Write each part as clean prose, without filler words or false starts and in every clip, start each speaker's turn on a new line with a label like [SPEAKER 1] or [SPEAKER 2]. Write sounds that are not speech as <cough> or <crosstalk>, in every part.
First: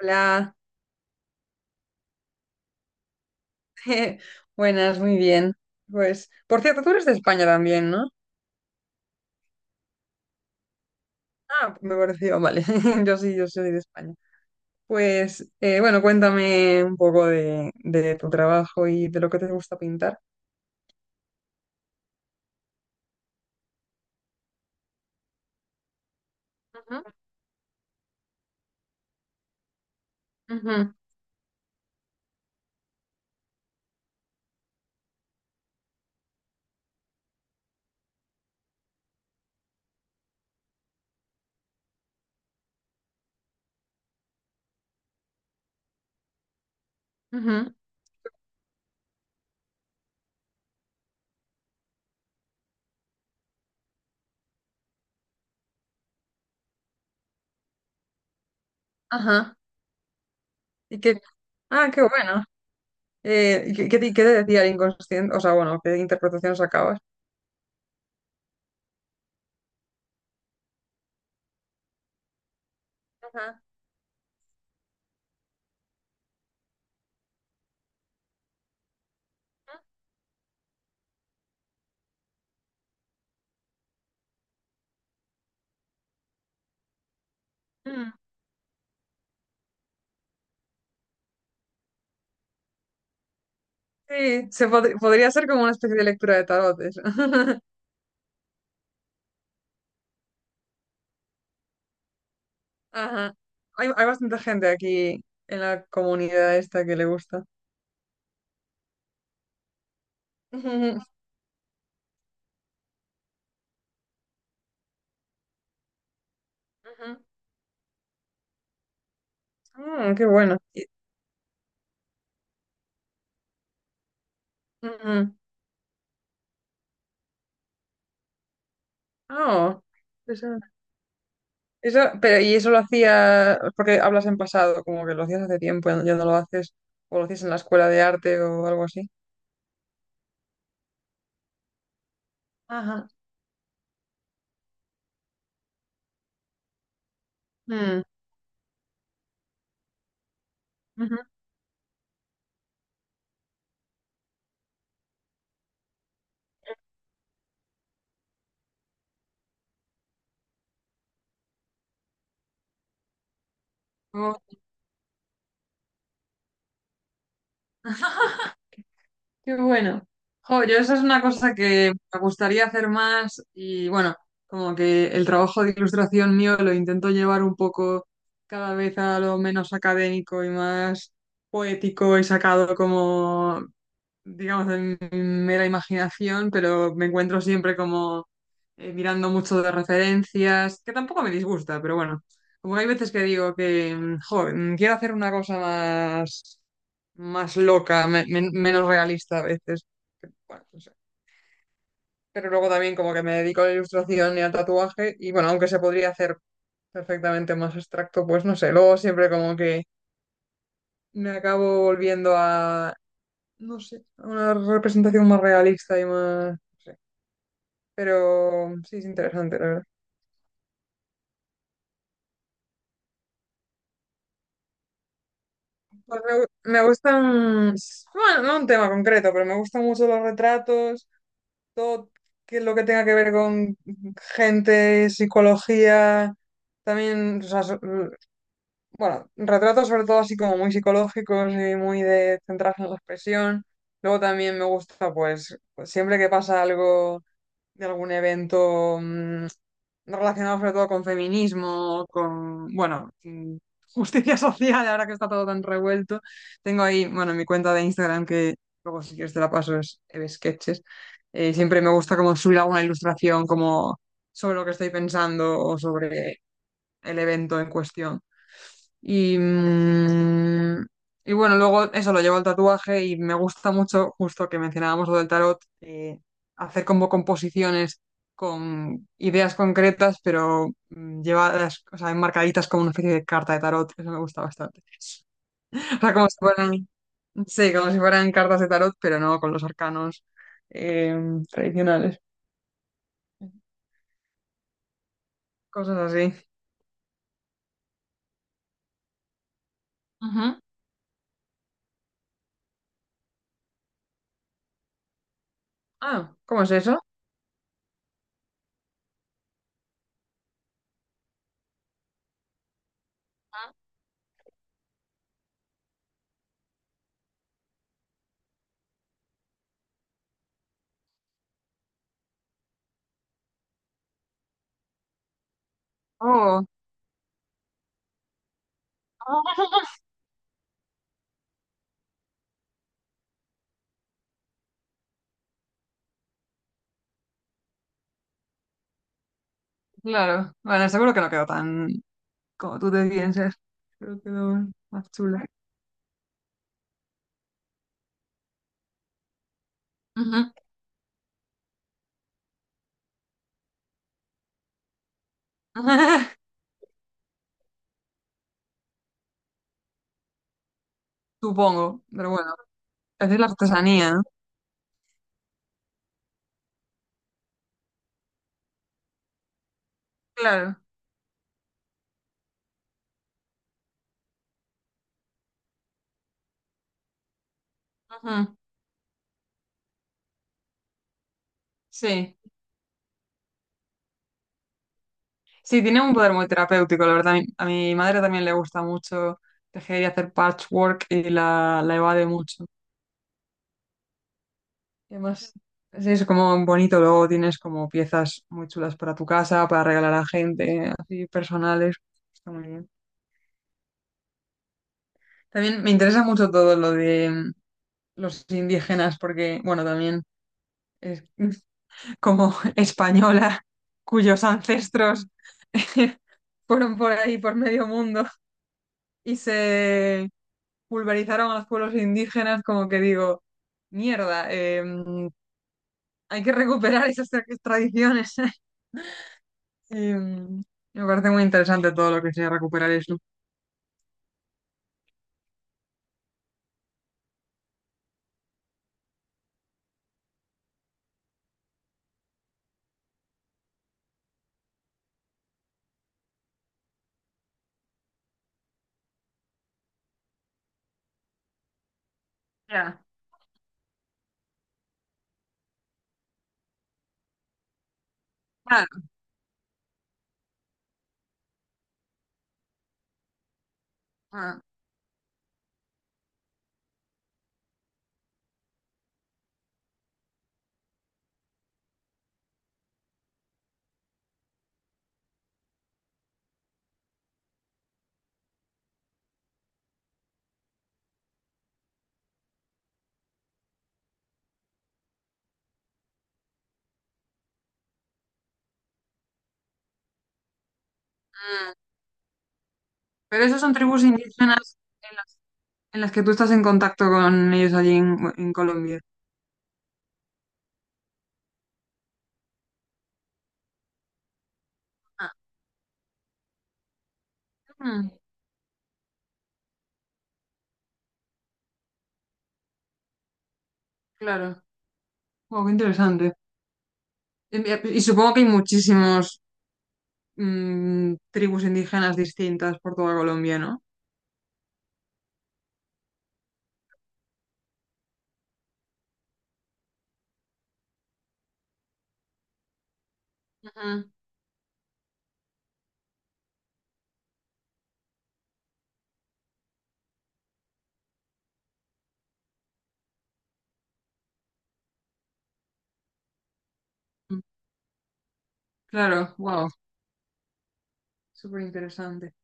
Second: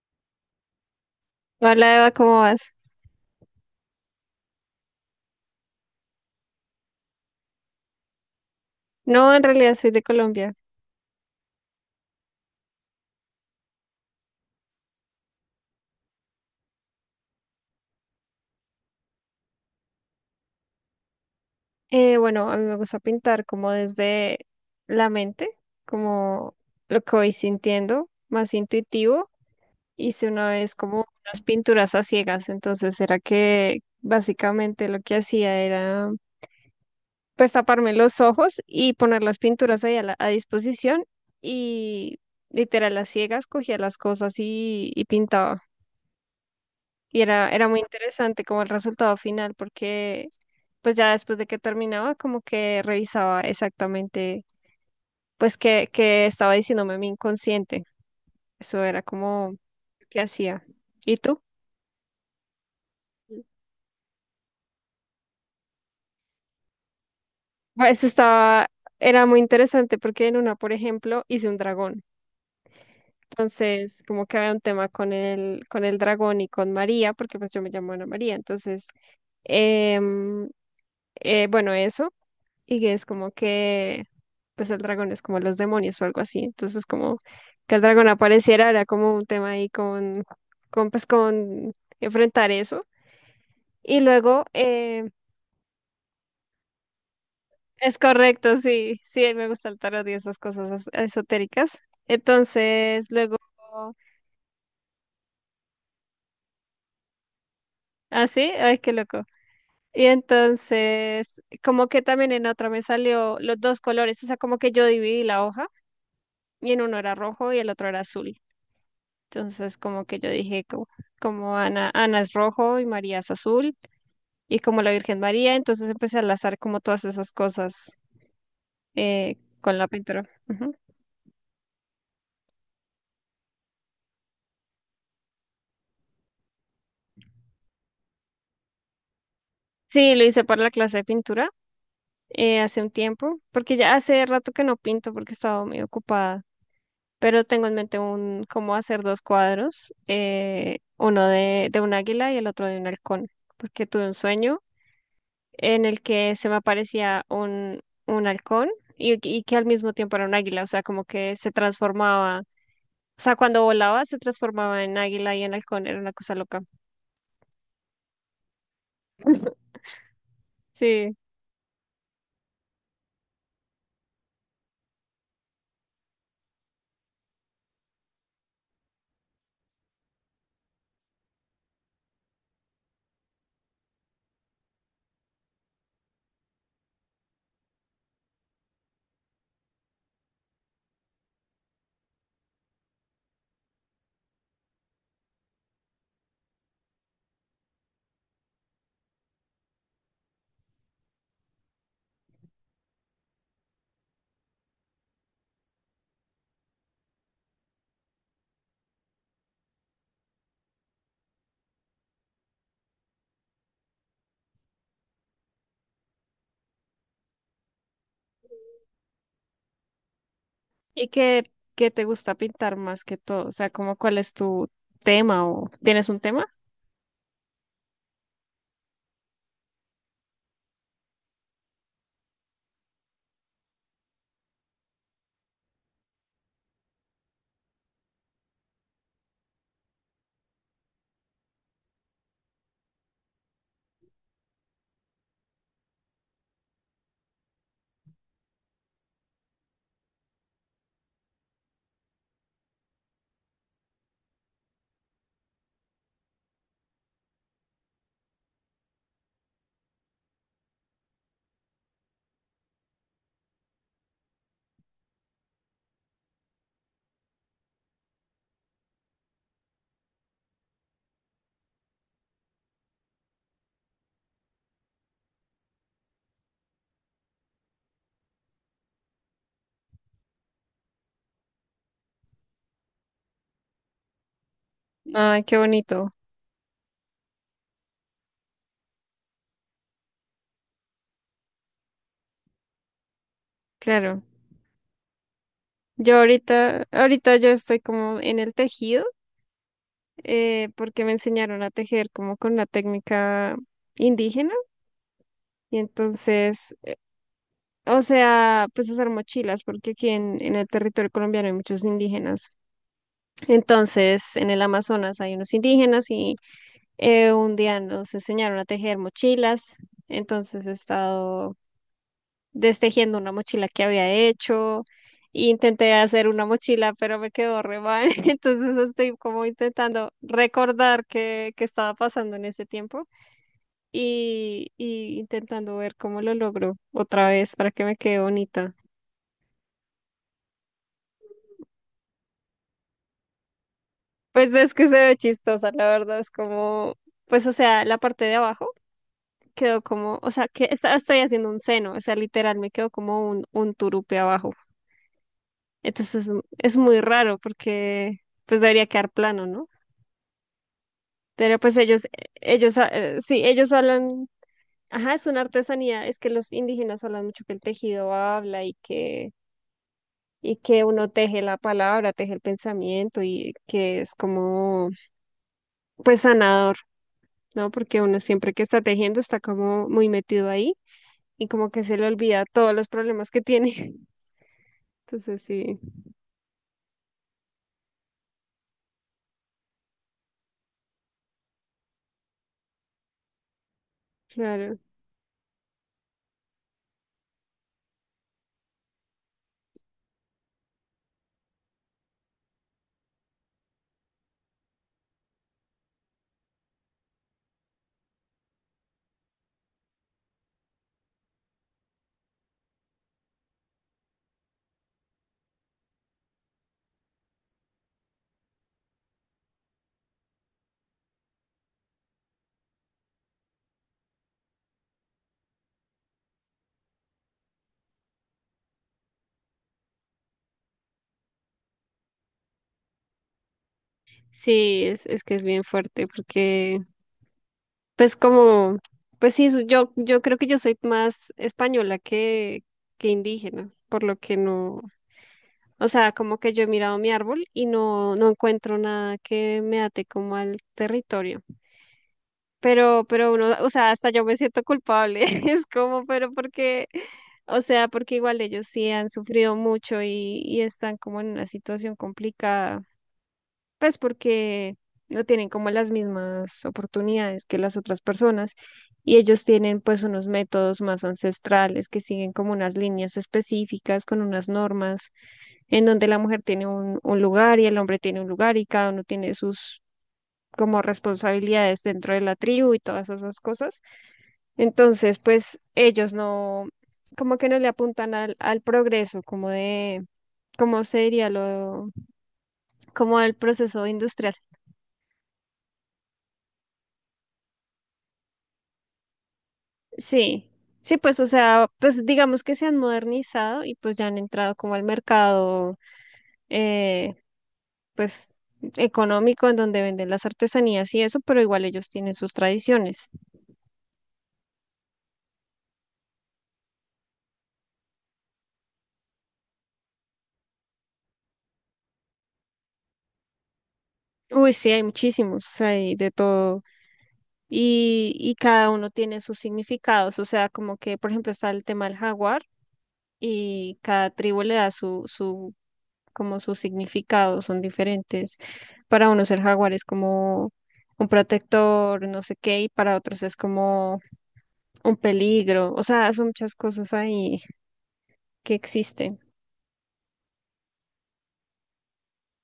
[SPEAKER 1] Hola,
[SPEAKER 2] Hola Eva, ¿cómo vas?
[SPEAKER 1] <laughs> buenas, muy bien. Pues, por cierto, tú eres de España también, ¿no?
[SPEAKER 2] No, en realidad soy de Colombia.
[SPEAKER 1] Ah, me pareció, vale. <laughs> Yo sí, yo soy de España. Pues, bueno, cuéntame un poco de tu trabajo y de lo que te gusta pintar.
[SPEAKER 2] Bueno, a mí me gusta pintar como desde la mente, como lo
[SPEAKER 1] Ujú,
[SPEAKER 2] que voy sintiendo, más intuitivo. Hice una vez
[SPEAKER 1] ujú,
[SPEAKER 2] como unas pinturas a ciegas, entonces era que básicamente lo que hacía era pues taparme los ojos y poner las pinturas ahí a, a disposición y literal a ciegas cogía las cosas y pintaba. Y era
[SPEAKER 1] ujú.
[SPEAKER 2] muy interesante como el resultado final, porque pues ya después de que terminaba, como que revisaba exactamente pues qué estaba diciéndome mi inconsciente. Eso era como
[SPEAKER 1] Ajá.
[SPEAKER 2] qué hacía.
[SPEAKER 1] Y
[SPEAKER 2] ¿Y
[SPEAKER 1] que,
[SPEAKER 2] tú?
[SPEAKER 1] ah, qué bueno. ¿Y qué te decía el inconsciente? O sea, bueno, ¿qué interpretación sacabas?
[SPEAKER 2] Pues estaba, Era muy interesante porque en una, por ejemplo, hice un dragón.
[SPEAKER 1] Ajá.
[SPEAKER 2] Entonces, como que había un tema con con el dragón y con María, porque pues yo me llamo Ana María. Entonces, em, bueno, eso. Y que es como que, pues el dragón es como los demonios o algo así. Entonces, como que el dragón
[SPEAKER 1] Mm.
[SPEAKER 2] apareciera era como un tema ahí con con enfrentar eso. Y luego,
[SPEAKER 1] Sí, podría ser como una especie de lectura de tarot, eso. <laughs>
[SPEAKER 2] es correcto, sí, sí, me gusta el tarot y esas cosas esotéricas. Entonces,
[SPEAKER 1] Ajá.
[SPEAKER 2] luego,
[SPEAKER 1] Hay bastante gente aquí en la comunidad esta que le gusta.
[SPEAKER 2] ah, sí, ay, qué loco. Y
[SPEAKER 1] Ujú,
[SPEAKER 2] entonces, como que también en otra me salió los dos colores, o sea, como que yo dividí la hoja y en uno era
[SPEAKER 1] ujú.
[SPEAKER 2] rojo y el otro era azul. Entonces, como
[SPEAKER 1] Mm,
[SPEAKER 2] que
[SPEAKER 1] qué
[SPEAKER 2] yo
[SPEAKER 1] bueno.
[SPEAKER 2] dije,
[SPEAKER 1] Y
[SPEAKER 2] como, como Ana, Ana es rojo y María es azul, y como la Virgen
[SPEAKER 1] ujú.
[SPEAKER 2] María, entonces empecé a enlazar como todas esas cosas con
[SPEAKER 1] Oh,
[SPEAKER 2] la pintura.
[SPEAKER 1] eso,
[SPEAKER 2] Ujú.
[SPEAKER 1] eso, pero y eso lo hacía porque hablas en pasado, como que lo hacías hace tiempo, ya, ya no lo haces, o lo hacías en la escuela de arte o algo así.
[SPEAKER 2] Sí, lo hice para la clase de pintura hace un
[SPEAKER 1] Ajá.
[SPEAKER 2] tiempo, porque ya hace rato que no pinto porque estaba muy ocupada, pero tengo en mente
[SPEAKER 1] Mm,
[SPEAKER 2] un cómo hacer dos cuadros,
[SPEAKER 1] ujú.
[SPEAKER 2] uno de un águila y el otro de un halcón, porque tuve un sueño en el que se me aparecía un halcón y que al mismo tiempo era un águila, o sea, como que se transformaba, o sea, cuando volaba se transformaba en águila y en halcón, era una cosa loca.
[SPEAKER 1] Oh. Qué bueno. Jo, yo esa es
[SPEAKER 2] Sí.
[SPEAKER 1] una cosa que me gustaría hacer más y bueno, como que el trabajo de ilustración mío lo intento llevar un poco cada vez a lo menos académico y más poético y sacado como digamos, de mi mera imaginación, pero me encuentro siempre como mirando mucho de referencias, que tampoco me disgusta, pero bueno, como que hay veces que digo que, jo, quiero hacer una cosa más, más loca, menos realista a veces. Que, bueno, no sé. Pero luego también como que me dedico a la ilustración y al tatuaje, y bueno, aunque se podría hacer perfectamente más abstracto, pues no sé, luego siempre como que me acabo volviendo a no sé, una representación más realista y más, no sé. Pero sí, es interesante, la verdad.
[SPEAKER 2] ¿Y qué te gusta pintar más que todo? O sea, como ¿cuál es tu tema o tienes un
[SPEAKER 1] Pues
[SPEAKER 2] tema?
[SPEAKER 1] me gustan, bueno, no un tema concreto, pero me gustan mucho los retratos, todo que lo que tenga que ver con gente, psicología, también, bueno, retratos sobre todo así como muy psicológicos y muy de centrarse en la expresión. Luego también me gusta, pues, siempre que pasa algo de algún evento no relacionado sobre todo con feminismo, con, bueno, justicia <laughs> social, ahora que está todo tan revuelto. Tengo ahí, bueno, mi cuenta de Instagram que luego si quieres te la paso, es Eve Sketches. Siempre me gusta como subir alguna ilustración como sobre lo que estoy pensando o sobre el evento en cuestión. Y, y bueno, luego eso lo llevo al tatuaje y me gusta mucho, justo que mencionábamos lo del tarot, hacer como composiciones con ideas concretas, pero llevadas, o sea, enmarcaditas como una especie de carta de tarot. Eso me gusta bastante.
[SPEAKER 2] Ay, qué
[SPEAKER 1] <laughs> O
[SPEAKER 2] bonito,
[SPEAKER 1] sea, como si fueran, sí, como si fueran cartas de tarot, pero no con los arcanos eh, tradicionales.
[SPEAKER 2] claro.
[SPEAKER 1] Cosas
[SPEAKER 2] Yo
[SPEAKER 1] así.
[SPEAKER 2] ahorita, ahorita yo estoy como en el tejido,
[SPEAKER 1] Ujú.
[SPEAKER 2] porque me enseñaron a tejer como con la técnica indígena. Y
[SPEAKER 1] Ah, ¿cómo es
[SPEAKER 2] entonces
[SPEAKER 1] eso?
[SPEAKER 2] o sea, pues hacer mochilas, porque aquí en el territorio colombiano hay muchos indígenas. Entonces, en el Amazonas hay unos indígenas y un día nos enseñaron a tejer mochilas. Entonces he estado destejiendo una mochila que había hecho. Intenté hacer una
[SPEAKER 1] Oh.
[SPEAKER 2] mochila, pero me quedó re mal. <laughs> Entonces estoy como
[SPEAKER 1] <laughs>
[SPEAKER 2] intentando recordar qué estaba pasando en ese tiempo y intentando ver cómo lo logro otra vez para que me quede bonita.
[SPEAKER 1] Claro, bueno, seguro que no quedó tan como tú te piensas. Creo que
[SPEAKER 2] Pues
[SPEAKER 1] lo
[SPEAKER 2] es que se
[SPEAKER 1] más
[SPEAKER 2] ve
[SPEAKER 1] chula.
[SPEAKER 2] chistosa, la verdad, es como, pues o sea, la parte de abajo quedó como, o sea,
[SPEAKER 1] Ujú.
[SPEAKER 2] que estoy haciendo un seno, o sea, literal me quedó como un turupe abajo. Entonces
[SPEAKER 1] <laughs>
[SPEAKER 2] es muy raro porque pues debería quedar plano, ¿no? Pero pues
[SPEAKER 1] Supongo,
[SPEAKER 2] ellos,
[SPEAKER 1] pero bueno, es
[SPEAKER 2] sí,
[SPEAKER 1] la
[SPEAKER 2] ellos
[SPEAKER 1] artesanía, ¿no?
[SPEAKER 2] hablan, ajá, es una artesanía, es que los indígenas hablan mucho que el tejido habla y
[SPEAKER 1] Claro.
[SPEAKER 2] que uno teje la palabra, teje el pensamiento y que es como, pues sanador. ¿No? Porque uno siempre
[SPEAKER 1] Ujú.
[SPEAKER 2] que está tejiendo está como muy metido ahí y como que se le
[SPEAKER 1] Sí.
[SPEAKER 2] olvida todos los problemas que tiene. <laughs> Entonces sí,
[SPEAKER 1] Sí, tiene un poder muy terapéutico, la verdad. A mi madre también le gusta mucho tejer y hacer patchwork y la evade mucho.
[SPEAKER 2] claro.
[SPEAKER 1] Y además, sí, es como un bonito, luego tienes como piezas muy chulas para tu casa, para regalar a gente, así personales. Está muy bien. También me interesa mucho todo lo de los indígenas, porque, bueno, también es <laughs> como española, cuyos ancestros <laughs> fueron por ahí, por medio mundo, y se pulverizaron a los pueblos indígenas, como que digo, mierda, hay que recuperar esas tradiciones. <laughs> Y, me parece muy interesante todo lo que sea recuperar eso.
[SPEAKER 2] Sí, es que es bien fuerte porque pues como, pues sí, yo, yo creo que yo soy más española que indígena, por lo que no, o sea, como que yo he mirado mi árbol y no, no encuentro nada que me ate como al territorio.
[SPEAKER 1] Ya,
[SPEAKER 2] Pero uno, o sea, hasta yo me siento culpable. <laughs> Es como, pero porque, o sea, porque igual ellos
[SPEAKER 1] claro.
[SPEAKER 2] sí han sufrido mucho y están como en una situación complicada, pues
[SPEAKER 1] Ah,
[SPEAKER 2] porque no tienen como las mismas oportunidades que las otras personas y ellos tienen pues unos métodos más ancestrales que siguen como unas líneas específicas con unas normas en donde la mujer tiene un lugar y el hombre tiene un lugar y cada uno tiene sus como responsabilidades dentro de la tribu y todas esas cosas. Entonces, pues ellos no, como que no le apuntan al progreso, como de, ¿cómo se diría lo,
[SPEAKER 1] mm.
[SPEAKER 2] como al
[SPEAKER 1] Pero esas son
[SPEAKER 2] proceso
[SPEAKER 1] tribus
[SPEAKER 2] industrial?
[SPEAKER 1] indígenas en las, en las que tú estás en contacto con ellos allí en Colombia.
[SPEAKER 2] Sí, sí, pues, o sea, pues digamos que se han modernizado y pues ya han entrado como al
[SPEAKER 1] Ah,
[SPEAKER 2] mercado, eh,
[SPEAKER 1] mm,
[SPEAKER 2] pues, económico en donde venden las artesanías y eso, pero igual ellos tienen sus tradiciones.
[SPEAKER 1] claro. Wow, qué interesante. Y supongo que hay muchísimos tribus indígenas distintas por toda Colombia, ¿no?
[SPEAKER 2] Uy, sí, hay muchísimos, o sea, hay de todo. Y cada uno tiene sus significados, o sea, como que, por ejemplo, está el tema del jaguar y cada tribu le da su, su, como su significado, son diferentes. Para unos el jaguar es como un protector, no sé qué, y para otros es como un peligro. O sea, son muchas cosas
[SPEAKER 1] Ujú.
[SPEAKER 2] ahí que existen.
[SPEAKER 1] Claro, wow, súper interesante.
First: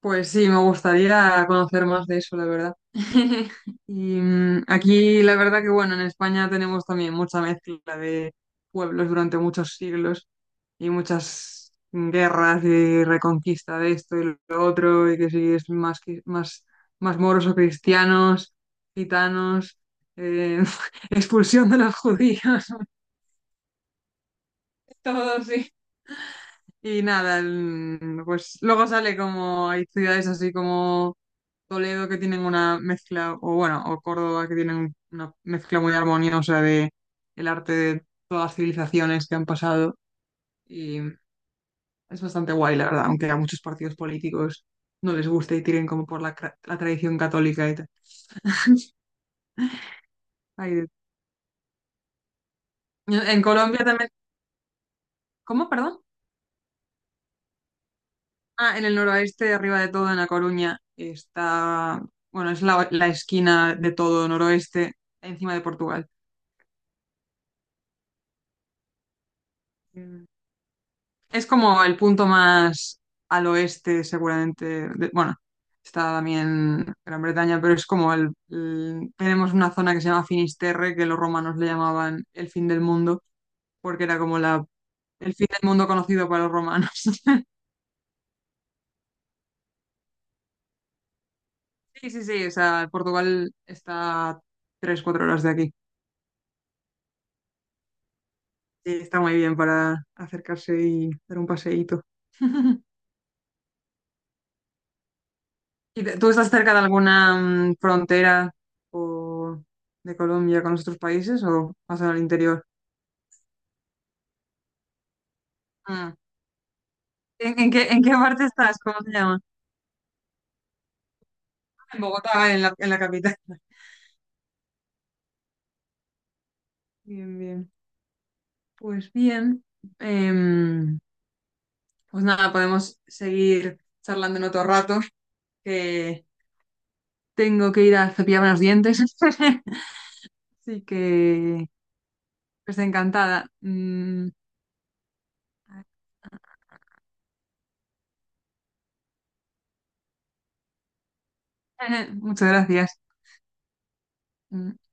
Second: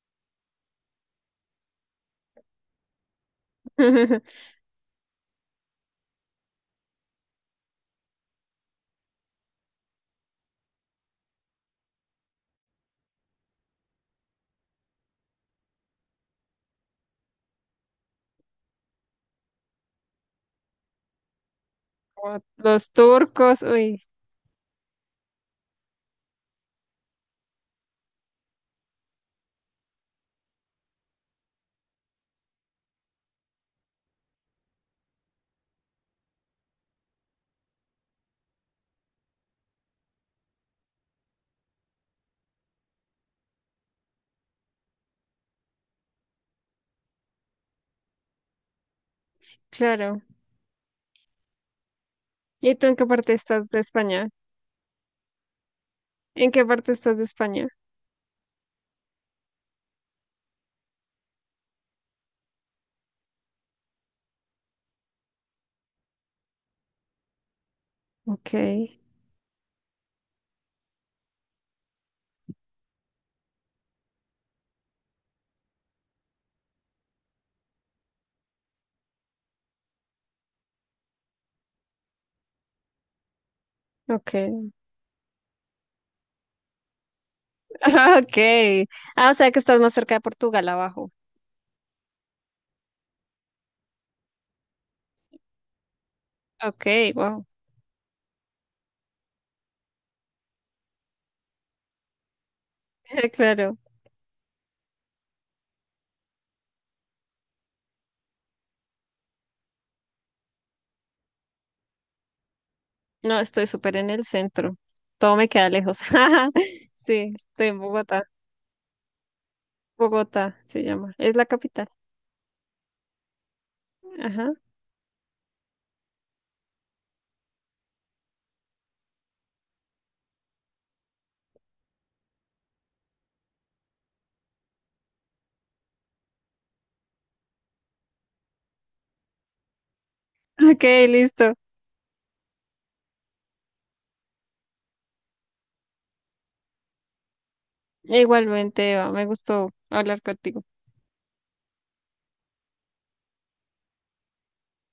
[SPEAKER 1] Pues sí, me gustaría conocer más de eso, la verdad. <laughs> Y
[SPEAKER 2] <laughs>
[SPEAKER 1] aquí la verdad que bueno, en España tenemos también mucha mezcla de pueblos durante muchos siglos y muchas guerras y reconquista de esto y lo otro, y que si es más, más, más moros o cristianos, gitanos, eh, <laughs> expulsión de los
[SPEAKER 2] Como
[SPEAKER 1] judíos,
[SPEAKER 2] los
[SPEAKER 1] <laughs>
[SPEAKER 2] turcos, uy,
[SPEAKER 1] todo sí. Y nada, pues luego sale como hay ciudades así como Toledo que tienen una mezcla, o bueno, o Córdoba que tienen una mezcla muy armoniosa de el arte de todas las civilizaciones que han pasado. Y es bastante guay, la verdad, aunque a muchos partidos políticos no les guste y tiren como por la, la tradición católica y tal.
[SPEAKER 2] claro.
[SPEAKER 1] Ay, de-
[SPEAKER 2] ¿Y tú en qué parte
[SPEAKER 1] en
[SPEAKER 2] estás de
[SPEAKER 1] Colombia también.
[SPEAKER 2] España?
[SPEAKER 1] ¿Cómo, perdón?
[SPEAKER 2] ¿En qué parte estás de España?
[SPEAKER 1] Ah, en el noroeste, arriba de todo, en La Coruña, está, bueno, es la esquina de todo noroeste, encima de Portugal.
[SPEAKER 2] Ok,
[SPEAKER 1] Es como el punto más al oeste, seguramente. Bueno, está también Gran Bretaña, pero es como tenemos una zona que se llama Finisterre, que los romanos le llamaban el fin del mundo, porque era como la,
[SPEAKER 2] ok,
[SPEAKER 1] el fin del mundo conocido para los romanos. <laughs>
[SPEAKER 2] <laughs> ok. Ah, o sea que estás más cerca de Portugal abajo.
[SPEAKER 1] Sí, sí, sí, o sea, Portugal está tres, cuatro horas de aquí.
[SPEAKER 2] Ok, wow,
[SPEAKER 1] Sí, está muy bien para acercarse y dar un paseíto. <laughs>
[SPEAKER 2] <laughs> claro.
[SPEAKER 1] ¿Y tú estás cerca de alguna frontera o de Colombia con los otros países o más al interior?
[SPEAKER 2] No, estoy súper en el centro. Todo me queda lejos.
[SPEAKER 1] Mm.
[SPEAKER 2] <laughs> Sí, estoy en
[SPEAKER 1] En qué
[SPEAKER 2] Bogotá.
[SPEAKER 1] parte estás? ¿Cómo se llama?
[SPEAKER 2] Bogotá se llama. Es la capital.
[SPEAKER 1] En Bogotá, vale, en en la capital. <laughs>
[SPEAKER 2] Ajá.
[SPEAKER 1] Bien, bien. Pues bien. em, pues nada, podemos seguir charlando en otro rato, que tengo que ir a cepillarme los dientes. <laughs>
[SPEAKER 2] <laughs>
[SPEAKER 1] Así
[SPEAKER 2] Ok, listo.
[SPEAKER 1] que, pues encantada. Mm, <laughs>
[SPEAKER 2] Igualmente, Eva, me gustó hablar contigo.
[SPEAKER 1] muchas gracias. Mm.